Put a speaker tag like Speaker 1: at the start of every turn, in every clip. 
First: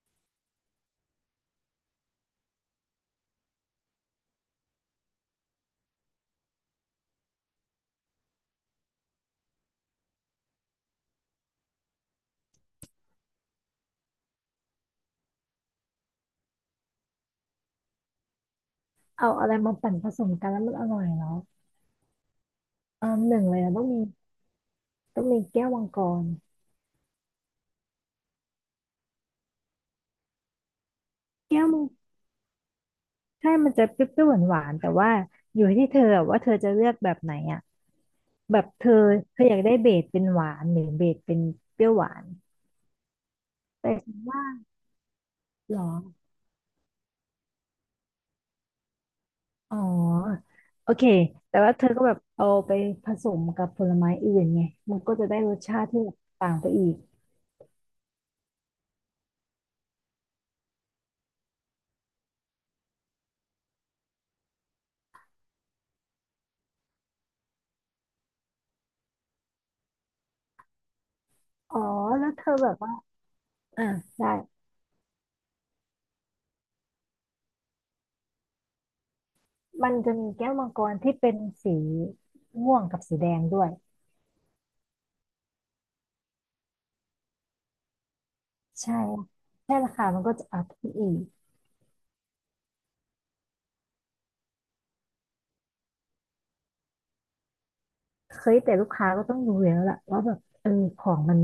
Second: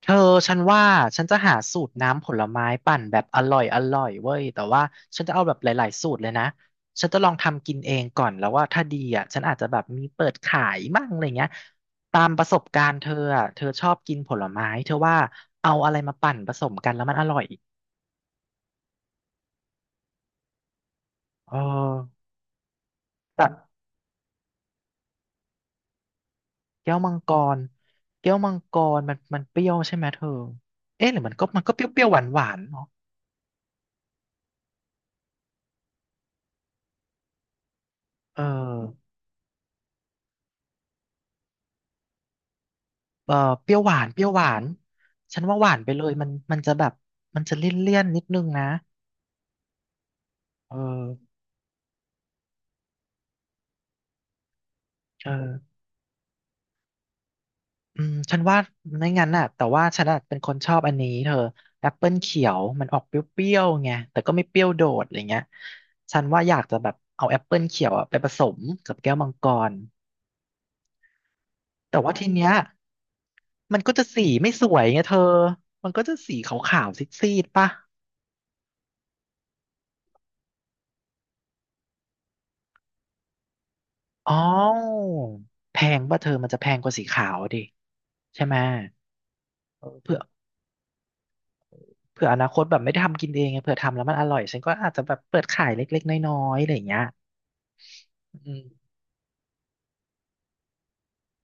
Speaker 1: เธอฉันว่าฉันจะหาสูตรน้ำผลไม้ปั่นแบบอร่อยอร่อยเว้ยแต่ว่าฉันจะเอาแบบหลายๆสูตรเลยนะฉันจะลองทำกินเองก่อนแล้วว่าถ้าดีอ่ะฉันอาจจะแบบมีเปิดขายมั่งอะไรเงี้ยตามประสบการณ์เธออ่ะเธอชอบกินผลไม้เธอว่าเอาอะไรมาปั่นผสมกันแล้วมันอร่อย
Speaker 2: เอาอะไรมาปั่นผสมกันแล้วมันอร่อยแล้ว
Speaker 1: เออ
Speaker 2: อ่าหนึ่งเลยนะ
Speaker 1: แต่
Speaker 2: ต้องมีต้องมีแก้วมังกร
Speaker 1: แก้วมังกรแก้วมังกรมันมันเปรี้ยวใช่ไหมเธอเอ๊ะหรือมันก็มั
Speaker 2: แก้
Speaker 1: น
Speaker 2: ว
Speaker 1: ก็
Speaker 2: มั
Speaker 1: เป
Speaker 2: ง
Speaker 1: รี้ยวๆหวานๆเนาะ
Speaker 2: ใช่มันจะเปรี้ยวๆหวานๆแต่ว่าอยู่ที่เธออะว่าเธอจะเลือกแบบไหนอ่ะ
Speaker 1: เออ
Speaker 2: แบบเธอเธออยากได้เบสเป็นหวานหรือเบสเป็นเปรี้ยวหวาน
Speaker 1: เออเปรี้ยวห
Speaker 2: แต่
Speaker 1: วาน
Speaker 2: ฉั
Speaker 1: เป
Speaker 2: น
Speaker 1: รี้ยวห
Speaker 2: ว่า
Speaker 1: วานฉันว่าหวา
Speaker 2: หร
Speaker 1: น
Speaker 2: อ
Speaker 1: ไปเลยมันมันจะแบบมันจะเลี่ยนเลี่ยนนิดนึงนะ
Speaker 2: อ๋อ
Speaker 1: เอ
Speaker 2: โอเค
Speaker 1: อ
Speaker 2: แต่ว่าเธอก็แบบเอาไปผสมกับผลไม้อื่นไงมันก็จะได้รส
Speaker 1: เออ
Speaker 2: ชาติที่แบบต่างไปอีก
Speaker 1: อืมฉันว่าไม่งั้นน่ะแต่ว่าฉันอะเป็นคนชอบอันนี้เธอแอปเปิลเขียวมันออกเปรี้ยวๆไงแต่ก็ไม่เปรี้ยวโดดอะไรเงี้ยฉันว่าอยากจะแบบเอาแอปเปิลเขียวอะไปผสมกับแก้วมังกร
Speaker 2: อ๋อ
Speaker 1: แต่ว่าที
Speaker 2: แล้วเธ
Speaker 1: เนี้
Speaker 2: อ
Speaker 1: ย
Speaker 2: แบบว่า
Speaker 1: มัน
Speaker 2: อ่ะ
Speaker 1: ก็จะสี
Speaker 2: ได้
Speaker 1: ไม่สวยไงเธอมันก็จะสีขาวๆซีดๆป่ะ
Speaker 2: มันจะมีแก้วมังกรที่เป็นสีม่วงกับสีแดงด้วย
Speaker 1: อ๋อแพงป่ะเธอมันจะแพงกว่าสีขาวดิใช่ไหม
Speaker 2: ใช่แค่
Speaker 1: เออ
Speaker 2: ราคา
Speaker 1: เผื่
Speaker 2: มั
Speaker 1: อ
Speaker 2: นก็จะอัพขึ้นอีก
Speaker 1: เผื่ออนาคตแบบไม่ได้ทำกินเองไงเผื่อทำแล้วมันอร่อยฉันก็อาจจะแบบเปิดขายเล็กๆน้อยๆอะไรอย่างเงี้ย
Speaker 2: เค
Speaker 1: อื
Speaker 2: ย
Speaker 1: ม
Speaker 2: แต่ลูกค้าก็ต้องดูแล้วล่ะว่าแบบเออของมัน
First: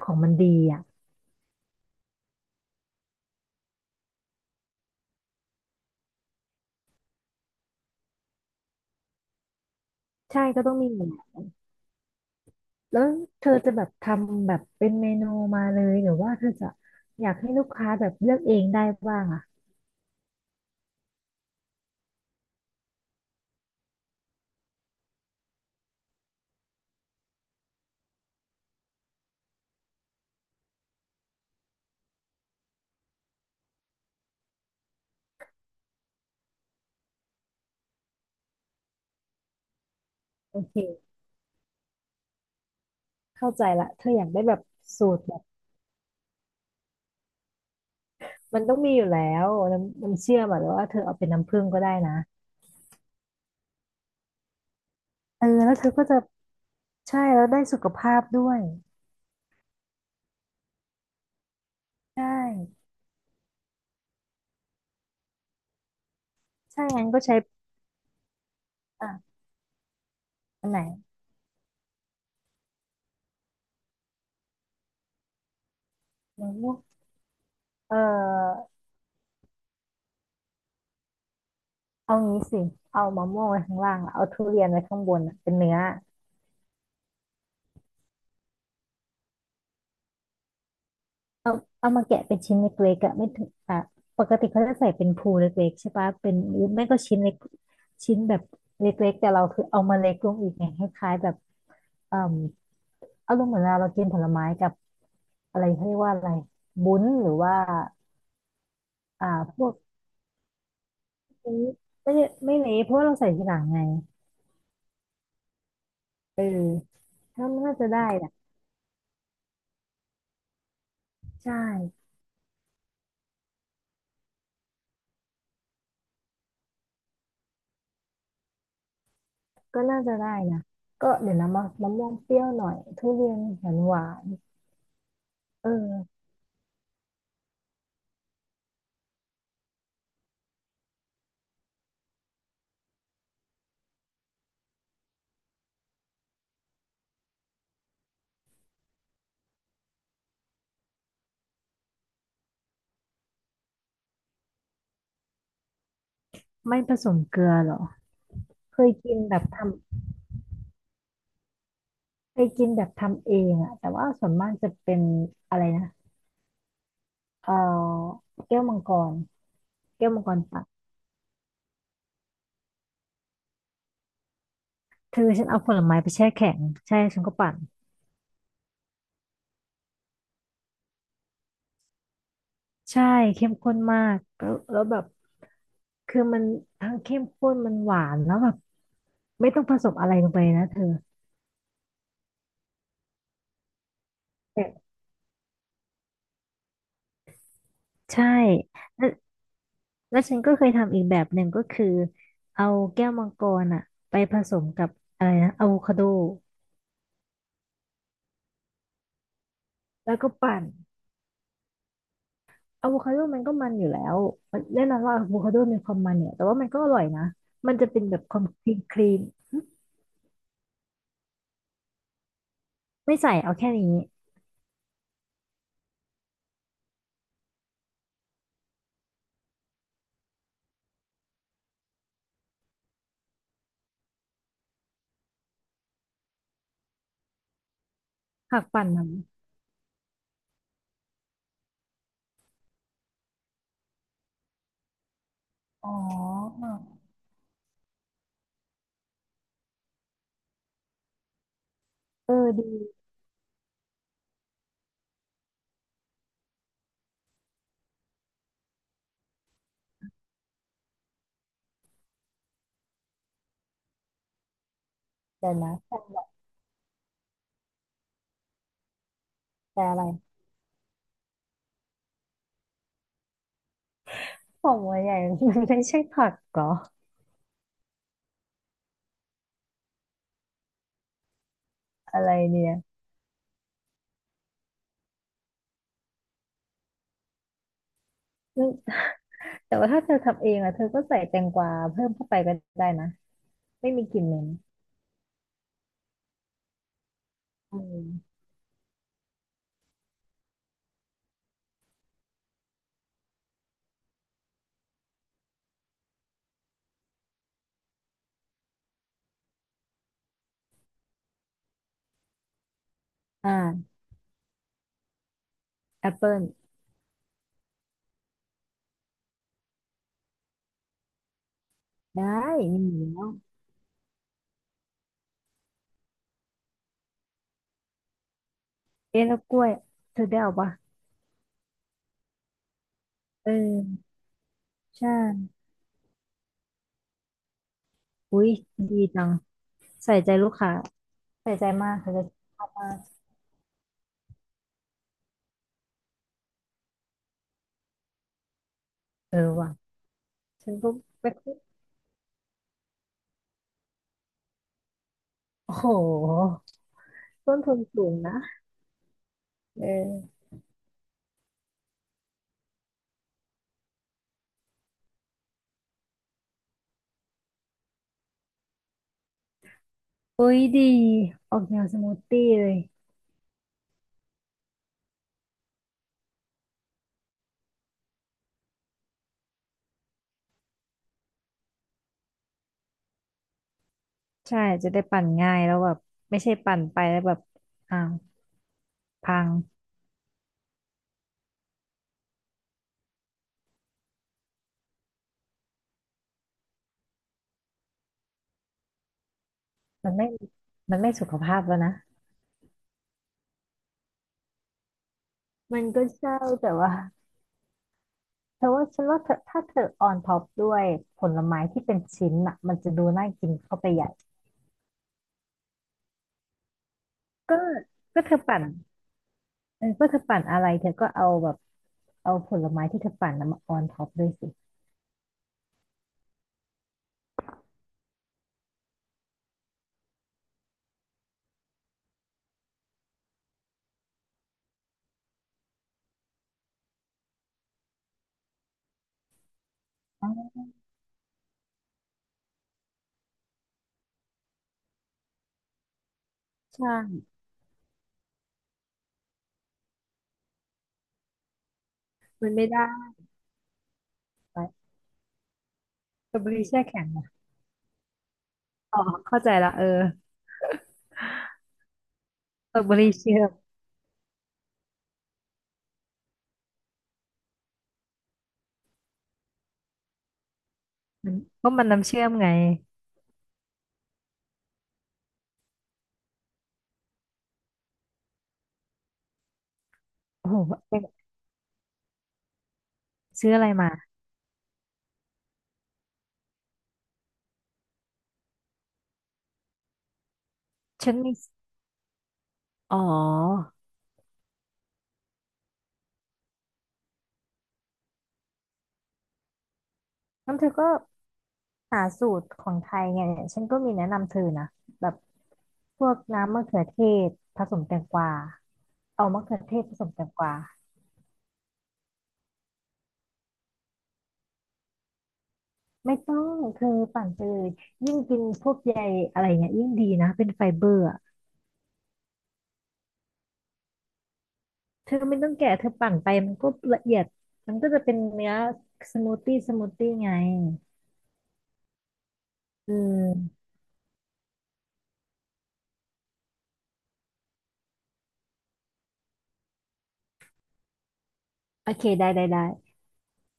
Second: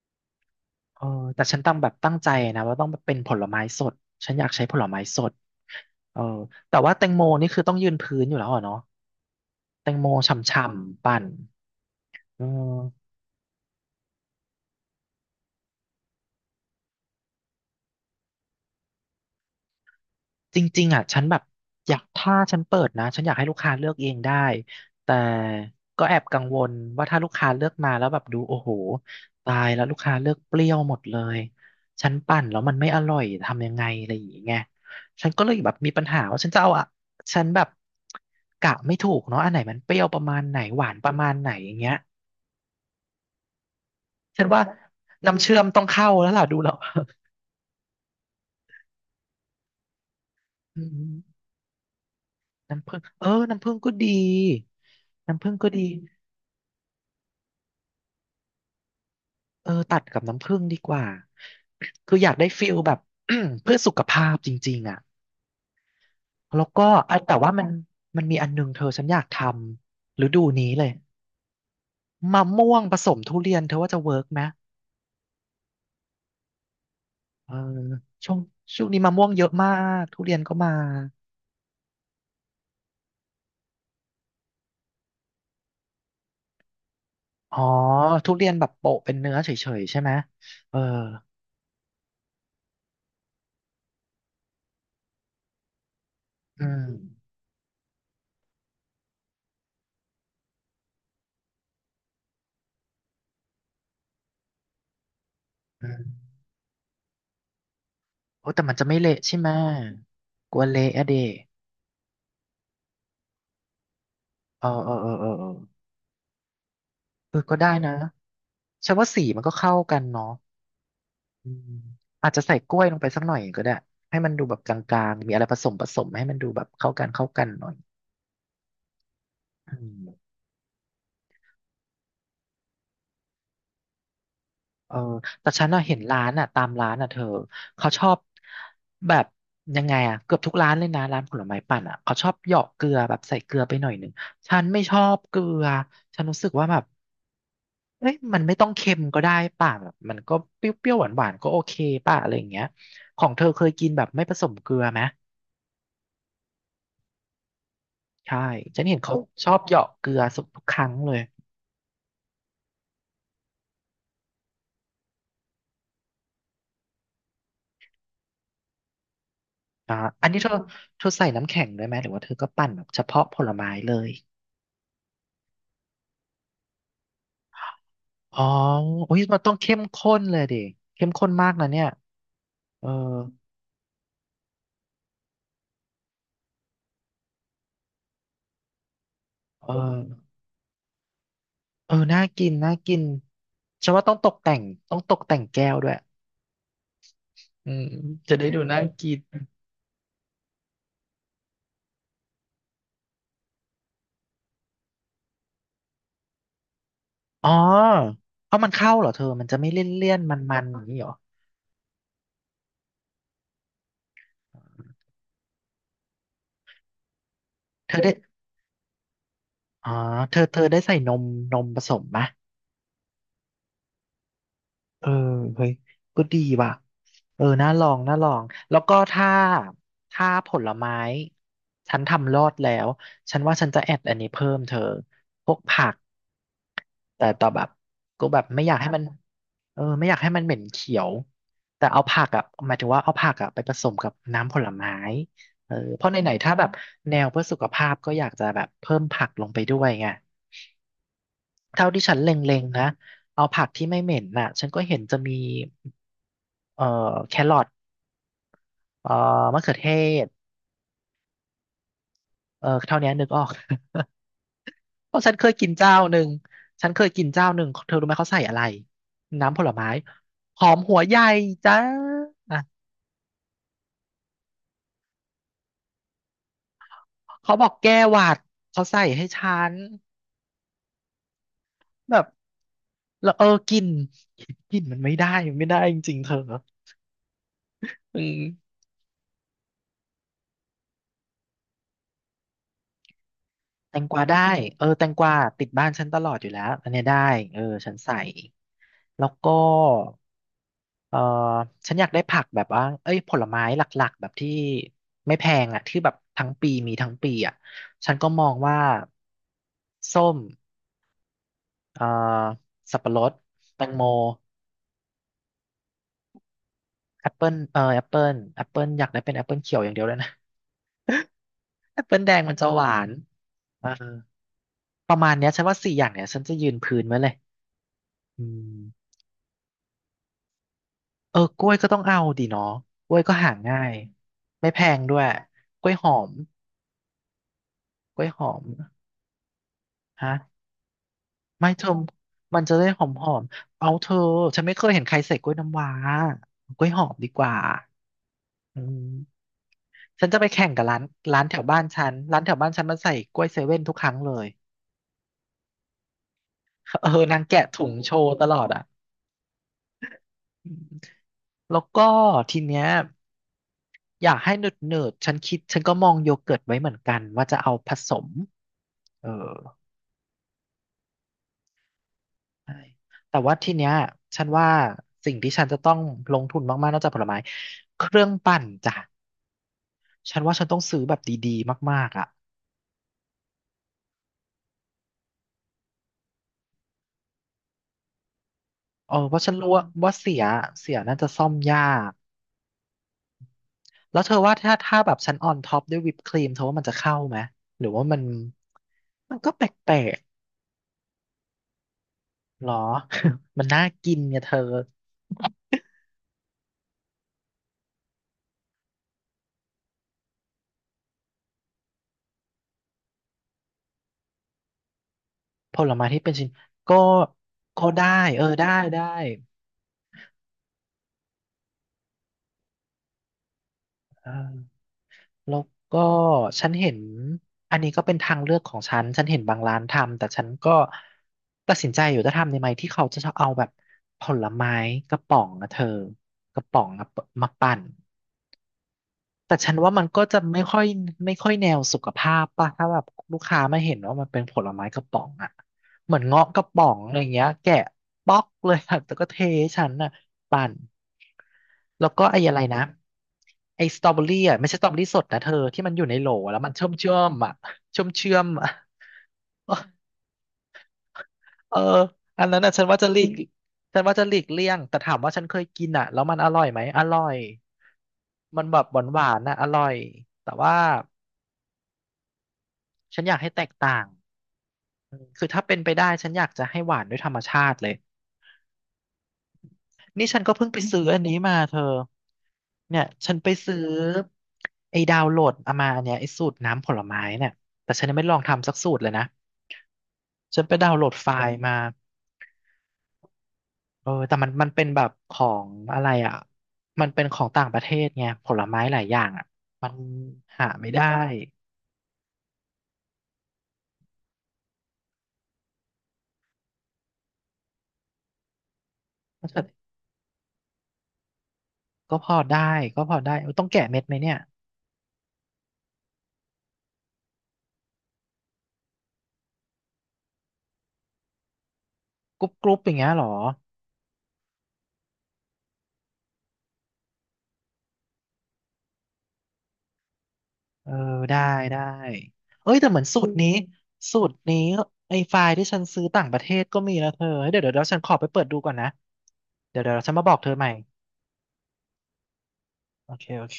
Speaker 2: ของมันดีอ่ะ
Speaker 1: เออแต่ฉันต้องแบบตั้งใจนะว่าต้องเป็นผลไม้สดฉันอยากใช้ผลไม้สดเออแต่ว่าแตงโมนี่คือต้องยืนพื้นอยู่แล้วเหรอเนาะแตงโม
Speaker 2: ใช่ก็
Speaker 1: ฉ่
Speaker 2: ต้องมี
Speaker 1: ำ
Speaker 2: แหล
Speaker 1: ๆปั่น
Speaker 2: ะ
Speaker 1: อื
Speaker 2: แล้
Speaker 1: ม
Speaker 2: วเธอจะแบบทำแบบเป็นเมนูมาเลยหรือว่าเธอจะอยากให้ลูกค้าแบบเลือกเองได้บ้างอ่ะ
Speaker 1: จริงๆอ่ะฉันแบบอยากถ้าฉันเปิดนะฉันอยากให้ลูกค้าเลือกเองได้แต่ก็แอบกังวลว่าถ้าลูกค้าเลือกมาแล้วแบบดูโอ้โหตายแล้วลูกค้าเลือกเปรี้ยวหมดเลยฉันปั่นแล้วมันไม่อร่อยทำยังไงอะไรอย่างเงี้ยฉันก็เลยแบบมีปัญหาว่าฉันจะเอาอะฉันแบบกะไม่ถูกเนาะอันไหนมันเปรี้ยวประมาณไห
Speaker 2: โอ
Speaker 1: น
Speaker 2: เค
Speaker 1: หวานประมาณไหนอย่างเงี้ย
Speaker 2: เข้าใจละเธออยากได้
Speaker 1: ฉัน
Speaker 2: แบ
Speaker 1: ว่า
Speaker 2: บสูตรแบ
Speaker 1: น้ำ
Speaker 2: บ
Speaker 1: เชื่อมต้องเข้าแล้วล่ะดูแล้ว
Speaker 2: มันต้องมีอยู่แล้วน้ำน้ำเชื่อมอะหรือ
Speaker 1: อื
Speaker 2: ว่าเธอ
Speaker 1: ม
Speaker 2: เอาเป็นน้ำผึ้งก็ได้นะ
Speaker 1: น้ำผึ้งเออน้ำผึ้งก็ดีน้ำ
Speaker 2: เออ
Speaker 1: ผึ้งก็
Speaker 2: แล้วเธ
Speaker 1: ดี
Speaker 2: อก็จะใช่แล้วได้สุขภาพด้วย
Speaker 1: เออตัดกับน้ำผึ้งดีกว่าคือ
Speaker 2: ใช่
Speaker 1: อยากได้ฟิลแบบ เพื่อสุขภาพจริงๆอ่ะแล้วก็
Speaker 2: ใช่งั้น
Speaker 1: อ่ะ
Speaker 2: ก็
Speaker 1: แต่
Speaker 2: ใช้
Speaker 1: ว่ามันมีอันหนึงเธอฉันอยาก
Speaker 2: อ่ะ
Speaker 1: ทำฤดูนี้
Speaker 2: อันไหน
Speaker 1: เลยมะม่วงผสมทุเรียนเธอว่าจะเวิร์กไหม
Speaker 2: มะม่วง
Speaker 1: เออ
Speaker 2: เอ
Speaker 1: ช่วง
Speaker 2: อ
Speaker 1: ช่วงนี้มะม่วงเยอะมากทุเรียนก็มา
Speaker 2: เอางี้สิเอามะม่วงไว้ข้างล่างอะเอาทุเรียนไว้ข้างบนอะเป็นเนื้อ
Speaker 1: อ๋อทุเรียนแบบโปะเป็นเนื้อเฉยๆใช่ไหมเออ
Speaker 2: เอาเอามาแกะเป็นชิ้นเล็กๆอะไม่ถึงอ่ะปกติเขาจะใส่เป็นภูเล็กๆใช่ปะเป็นห
Speaker 1: อื
Speaker 2: รือไม่
Speaker 1: ม
Speaker 2: ก็ชิ้นเล็กชิ้นแบบเล็กๆแต่เราคือเอามาเล็กลงอีกไงคล้ายๆแบบเอ่มเอาลงเหมือนเราเรากินผลไม้กับอะไรเขา
Speaker 1: อื
Speaker 2: เรียก
Speaker 1: ม
Speaker 2: ว่าอะไรบุ้นหรือว่า
Speaker 1: โอ้แต่มันจะไม่เละ
Speaker 2: อ่า
Speaker 1: ใช่ไหม
Speaker 2: พวก
Speaker 1: กลัวเละอะเด
Speaker 2: นี้ไม่ได้ไม่เละเพราะว่าเราใส่ทีหลังไง
Speaker 1: เออเออเออเออเออ
Speaker 2: เออ
Speaker 1: เออ
Speaker 2: ถ้า
Speaker 1: ก็
Speaker 2: มัน
Speaker 1: ได้
Speaker 2: น่าจะ
Speaker 1: นะ
Speaker 2: ได้นะ
Speaker 1: ฉันว่าสีมันก็เข้ากันเนาะอื
Speaker 2: ใช่
Speaker 1: มอาจจะใส่กล้วยลงไปสักหน่อยก็ได้ให้มันดูแบบกลางๆมีอะไรผสมผสมให้มันดูแบบเข้ากันเข้ากันหน่อยอื
Speaker 2: ก็น่า
Speaker 1: ม
Speaker 2: จะได้นะก็เดี๋ยวนะมะมะม่วงเปรี้ยวหน่อยทุเรียนหวานหวาน
Speaker 1: เออแต่ฉั
Speaker 2: เ
Speaker 1: นน่ะเห็น
Speaker 2: ออ
Speaker 1: ร้านอ่ะตามร้านอ่ะเธอเขาชอบแบบยังไงอ่ะเกือบทุกร้านเลยนะร้านผลไม้ปั่นอ่ะเขาชอบเหยาะเกลือแบบใส่เกลือไปหน่อยหนึ่งฉันไม่ชอบเกลือฉันรู้สึกว่าแบบ เอ้ยมันไม่ต้องเค็มก็ได้ป่ะแบบมันก็เปรี้ยวๆหวานๆก็โอเคป่ะอะไรอย่างเงี้ยของเธอเคยกินแบบไม่ผสมเกลือไหม
Speaker 2: ไม่ผสมเกลือเหรอ
Speaker 1: ใช่
Speaker 2: เค
Speaker 1: ฉัน
Speaker 2: ย
Speaker 1: เห็น
Speaker 2: กิ
Speaker 1: เขา
Speaker 2: นแบบ
Speaker 1: ชอบ
Speaker 2: ทำ
Speaker 1: เหยาะเกลือสุกทุกครั้งเลย
Speaker 2: เคยกินแบบทำเองอะแต่ว่าส่วนมากจะเป็นอะไรนะเออแก้วมังกร
Speaker 1: อ่า
Speaker 2: แก้วมัง
Speaker 1: อั
Speaker 2: ก
Speaker 1: นนี้
Speaker 2: ร
Speaker 1: เธอ
Speaker 2: ปั่น
Speaker 1: เธอใส่น้ำแข็งด้วยไหมหรือว่าเธอก็ปั่นแบบเฉพาะผลไม้เลย
Speaker 2: เธอฉันเอาผลไม้ไปแช่แข็งใช่ฉันก็ปั่น
Speaker 1: อ๋อโอ้ยมันต้องเข้มข้นเลยดิเข้มข้นมากนะเนี่ยเออ
Speaker 2: ใช่เข้มข้นมากแล้วแล้วแบบคือมันทั้งเข้มข้นมันหวานแล้วแบบไม่ต้อง
Speaker 1: เอ
Speaker 2: ผสมอะไร
Speaker 1: อ
Speaker 2: ลงไปนะเธอ
Speaker 1: เออน่ากินน่ากินฉันว่าต้องตกแต่ง
Speaker 2: แต่
Speaker 1: ต้องตกแต่งแก้วด้วยอืม
Speaker 2: ใช่
Speaker 1: จะได้ดูน่ากิน
Speaker 2: แล้วฉันก็เคยทำอีกแบบหนึ่งก็คือเอาแก้วมังกรอ่ะไปผสมกับอะไรนะอะโวคาโด
Speaker 1: อ๋อเอามันเข้าเหรอเธอ มันจะไม่เลี่ยนเลี่ย
Speaker 2: แล้
Speaker 1: น
Speaker 2: วก็
Speaker 1: มันมั
Speaker 2: ปั่น
Speaker 1: นๆอย่างนี้เหรอ
Speaker 2: อะโวคาโดมันก็มันอยู่แล้วแน่นอนว่าอะโวคาโดมีความมันเนี่ยแต่ว่ามันก็อร่อยนะมันจะ
Speaker 1: เธอ
Speaker 2: เป็น
Speaker 1: ได้
Speaker 2: แบบความคลีนคลีน
Speaker 1: อ๋อเธอเธอได้ใส่นมนมผสมมะ
Speaker 2: ไม่ใส่เอาแค่นี้
Speaker 1: เออเฮ้ยก็ดีว่ะเออน่าลองน่าลองแล้วก็ถ้าถ้าผลไม้ฉันทำรอดแล้วฉันว่าฉันจะแอดอันนี้เพิ่มเธอพวกผักแต่ต่อแบบก็แบบ
Speaker 2: หั
Speaker 1: ไม่
Speaker 2: ก
Speaker 1: อยาก
Speaker 2: ปั่น
Speaker 1: ให้มัน
Speaker 2: มัน
Speaker 1: เออไม่อยากให้มันเหม็นเขียวแต่เอาผักอ่ะหมายถึงว่าเอาผักอ่ะไปผสมกับน้ำผลไม้เออ
Speaker 2: อ๋อ
Speaker 1: เพราะไหนๆถ้าแบบแนวเพื่อสุขภาพก็อยากจะแบบเพิ่มผักลงไปด้วยไงเท่าที่ฉันเล
Speaker 2: เออ
Speaker 1: ็ง
Speaker 2: ดี
Speaker 1: ๆนะเอาผักที่ไม่เหม็นน่ะฉันก็เห็นจะมี เอ่อแครอทเอ่อมะเขือเทศเออเท่านี้นึกออก เพราะฉันเค
Speaker 2: เดี๋ย
Speaker 1: ย
Speaker 2: ว
Speaker 1: กิน
Speaker 2: นะ
Speaker 1: เจ้า
Speaker 2: แต่
Speaker 1: หนึ่ง
Speaker 2: ละ
Speaker 1: ฉันเคยกินเจ้าหนึ่งเธอรู้ไหมเขาใส่อะไรน้ำผล
Speaker 2: แต่
Speaker 1: ไม้
Speaker 2: อะไร
Speaker 1: หอมหัวใหญ่จ้าอ่ะ
Speaker 2: ของหัวใหญ่มันไม่ใช่ผักเหรอ
Speaker 1: เขาบอกแก้หวัดเขาใส่ให้ฉันแบ
Speaker 2: อะ
Speaker 1: บ
Speaker 2: ไรเนี่ย
Speaker 1: แล้วกลินกลินมันไม่ได้จริงๆเธออื
Speaker 2: อืม
Speaker 1: ม
Speaker 2: แต่ว่าถ้าเธอทำเองอะเธอก็ใส่แตงกวาเพิ่มเข้าไปก็ได้นะไม่
Speaker 1: แต
Speaker 2: มี
Speaker 1: งก
Speaker 2: กลิ่
Speaker 1: วา
Speaker 2: นเหม็น
Speaker 1: ได้เออแตงกวาติดบ้านฉันตลอดอยู่แล้วอันเนี้ยได้เออ
Speaker 2: อื
Speaker 1: ฉันใส่
Speaker 2: ม
Speaker 1: แล้วก็ เออฉันอยากได้ผักแบบว่าเอ้ยผลไม้หลักๆแบบที่ไม่แพงอ่ะที่แบบทั้งปีมีทั้งปีอ่ะฉันก็มองว่าส้มเอ่อสับปะรดแตง
Speaker 2: อ่า
Speaker 1: โม
Speaker 2: แอปเปิล
Speaker 1: แอปเปิลแอปเปิลอยากได้เป็นแอปเปิลเขียวอย่างเดียวเลยนะ แอปเปิล
Speaker 2: ได้
Speaker 1: แดงมันจะห
Speaker 2: มี
Speaker 1: วา
Speaker 2: อยู่
Speaker 1: น
Speaker 2: แล้ว
Speaker 1: เออประมาณเนี้ยฉันว่าสี่อย่างเนี้ยฉันจะยืนพื้นไว้เลยอืม
Speaker 2: เอ๊ะแล้วกล้วยเธอได้เอาปะ
Speaker 1: เออกล้วยก็ต้องเอาดีเนาะกล้วยก็
Speaker 2: เ
Speaker 1: หาง่าย
Speaker 2: ออ
Speaker 1: ไม่แพ
Speaker 2: ใ
Speaker 1: งด้วย
Speaker 2: ช่
Speaker 1: กล้วยหอมกล้วยห
Speaker 2: อุ้ย
Speaker 1: อม
Speaker 2: ดีจังใส่ใจลูก
Speaker 1: ฮะ
Speaker 2: ค้าใส่ใจ
Speaker 1: ไม่เธ
Speaker 2: มา
Speaker 1: อ
Speaker 2: กเธอจะ
Speaker 1: มั
Speaker 2: ช
Speaker 1: น
Speaker 2: อบ
Speaker 1: จะได้
Speaker 2: มาก
Speaker 1: หอมหอมเอาเธอฉันไม่เคยเห็นใครใส่กล้วยน้ำว้ากล้วยหอมดีกว่าอื
Speaker 2: เออ
Speaker 1: ม
Speaker 2: ว่ะ
Speaker 1: ฉันจะไปแข่
Speaker 2: ฉั
Speaker 1: ง
Speaker 2: น
Speaker 1: กับ
Speaker 2: ก็
Speaker 1: ร้าน
Speaker 2: ไป
Speaker 1: ร้าน
Speaker 2: คุ
Speaker 1: แถ
Speaker 2: ย
Speaker 1: วบ้านฉันร้านแถวบ้านฉันมันใส่กล้วยเซเว่นทุกครั้งเลย
Speaker 2: โอ้โห
Speaker 1: เออนาง
Speaker 2: ต้
Speaker 1: แกะ
Speaker 2: นทุน
Speaker 1: ถุง
Speaker 2: สู
Speaker 1: โช
Speaker 2: ง
Speaker 1: ว์
Speaker 2: นะ
Speaker 1: ตลอดอ่ะ
Speaker 2: เออ
Speaker 1: อืมแล้วก็ทีเนี้ยอยากให้เนิร์ดเนิร์ดฉันคิดฉันก็มองโยเกิร์ตไว้เหมือนกันว่าจะเอาผสมเออ
Speaker 2: อุ้ยดีออกแนวสมูทตี้เล
Speaker 1: ใช่
Speaker 2: ย
Speaker 1: แต่ว่าทีเนี้ยฉันว่าสิ่งที่ฉันจะต้องลงทุนมากๆนอกจากผลไม้เครื่องปั่นจ้ะ ฉันว่าฉันต้องซื้อแบบดีๆมากๆอ่ะ
Speaker 2: ใช่จะได้ปั่นง่ายแล้วแบบไม่ใช่ปั่นไปแล้วแบบอ้าว
Speaker 1: เออเพ
Speaker 2: พั
Speaker 1: ราะฉันรู้
Speaker 2: ง
Speaker 1: ว่าเสียเสียน่าจะซ่อมยาก แล้วเธอว่าถ้าแบบฉันออนท็อปด้วยวิปครีมเธอว่ามันจะเข้าไหมหรือว่ามันมันก็แปล
Speaker 2: มัน
Speaker 1: ก
Speaker 2: ไม่มันไม่สุขภาพแล้วนะ
Speaker 1: ๆหรอ มันน่ากินเนี่ยเธอ
Speaker 2: มันก็ใช่แต่ว่า เธอว่าฉันว่าเธอถ้าเธอออนท็อปด้วยผลไม้ที่เป็นชิ้นอ่ะมันจะดูน่ากินเข้าไปใหญ่
Speaker 1: ผลไม้ที่เป็นชิ้นก็
Speaker 2: ก็
Speaker 1: ก็ได้
Speaker 2: ก็เธอ
Speaker 1: เออ
Speaker 2: ปั่น
Speaker 1: ได้ได้
Speaker 2: เออก็เธอปั่นอะไรเธอก็เอาแบบเอาผลไม้ที่เธอปั่นน่ะมาออนท็อปด้
Speaker 1: เอ
Speaker 2: ว
Speaker 1: อ
Speaker 2: ยสิ
Speaker 1: แล้วก็ฉันเห็นอันนี้ก็เป็นทางเลือกของฉัน ฉันเห็นบางร้านทำแต่ฉันก็ตัดสินใจอยู่จะทำในไหมที่เขาจะเอาแบบผลไม้กระป๋องนะเธอกระป๋องอะมาปั่น แต่ฉันว่ามันก็
Speaker 2: อ๋
Speaker 1: จะไม่
Speaker 2: อ
Speaker 1: ค่อยแนวสุขภาพป่ะถ้าแบบลูกค้าไม่เห็นว่ามันเป็นผลไม้กระป๋องอ่ะเหมือนเงาะกระป๋อ
Speaker 2: ใช่
Speaker 1: งอะไรเงี้ยแกะป๊อกเลยอะแต่ก็เทให้ฉันน่ะปั่นแล้วก็ไอ้
Speaker 2: มัน
Speaker 1: อะไร
Speaker 2: ไม่
Speaker 1: นะ
Speaker 2: ได้
Speaker 1: ไอ้สตรอเบอรี่อ่ะไม่ใช่ส
Speaker 2: ไป
Speaker 1: ตรอเบอรี่สดนะเธอที่มันอยู่ในโหล
Speaker 2: สตรอเบอ
Speaker 1: แล้ว
Speaker 2: รี่
Speaker 1: มัน
Speaker 2: แช่
Speaker 1: เชื่อม
Speaker 2: แข็ง
Speaker 1: เชื่
Speaker 2: เห
Speaker 1: อ
Speaker 2: รอ
Speaker 1: มอ่ะเชื่อมเชื่อมอ่ะ
Speaker 2: อ๋อเข้าใจละเออ
Speaker 1: เอออันนั้นอ่ะ
Speaker 2: สตรอ
Speaker 1: ฉัน
Speaker 2: เบอ
Speaker 1: ว่าจะ
Speaker 2: รี่
Speaker 1: หลีก
Speaker 2: เชื่อม
Speaker 1: ฉันว่าจะหลีกเลี่ยงแต่ถามว่าฉันเคยกินอ่ะแล้วมันอร่อยไหมอร่อยมันแบบหวานหวานนะอร่อยแต่ว่า
Speaker 2: มันก็มันน้ำเชื่อมไง
Speaker 1: ฉันอยากให้แตกต่างอืมคือถ้าเป็นไปได้ฉันอยากจะให้หวานด้วยธรรมชาติเลยนี่ฉัน
Speaker 2: โอ้
Speaker 1: ก็เพิ่ง
Speaker 2: โห
Speaker 1: ไปซื้ออันนี้มาเธอเนี่ยฉันไป
Speaker 2: ซื้ออะไร
Speaker 1: ซื้อ
Speaker 2: มา
Speaker 1: ไอ้ดาวน์โหลดเอามาอันเนี้ยไอ้สูตรน้ำผลไม้เนี่ยแต่ฉันยังไม่ลองทำสักสูตรเลยนะฉันไปดาวน์โหล
Speaker 2: ฉั
Speaker 1: ด
Speaker 2: น
Speaker 1: ไฟ
Speaker 2: มี
Speaker 1: ล์มา
Speaker 2: อ๋อ
Speaker 1: เออแต่มันเป็นแบบของอะไรอ่ะมันเป็นของต่างประเทศไงผลไม้หลายอย่างอ่ะมัน
Speaker 2: งั้นเธ
Speaker 1: หา
Speaker 2: อก็
Speaker 1: ไม่ได้
Speaker 2: หาสูตรของไทยไงเนี่ยฉันก็มีแนะนำเธอนะแบบพวกน้ำมะเขือเทศผสมแตงกวาเอามะเขือเทศผสมแตงกวา
Speaker 1: ก็พอได้เออต้องแกะเม็ดไหมเนี่ย
Speaker 2: ไม่ต้องเธอปั่นไปเลอยิ่งกินพวกใยอะไรเงี้ยยิ่งดีนะเป็นไฟเบอร์อะ
Speaker 1: กรุบกรุบอย่างเงี้ยเหรอ
Speaker 2: เธอไม่ต้องแกะเธอปั่นไปมันก็ละเอียดมันก็จะเป็นเนื้อสมูทตี้สมูทตี้ไง
Speaker 1: เออได้ได้ เอ้ยแต่
Speaker 2: อื
Speaker 1: เหมือนสู
Speaker 2: ม
Speaker 1: ตรนี้สูตรนี้ไอ้ไฟล์ที่ฉันซื้อต่างประเทศก็มีนะเธอเฮ้ยเดี๋ยวฉันขอไปเปิดดูก่อนนะเดี๋ยวฉันมาบอกเธอใหม่
Speaker 2: โอเคได้ได้ได้
Speaker 1: โอเค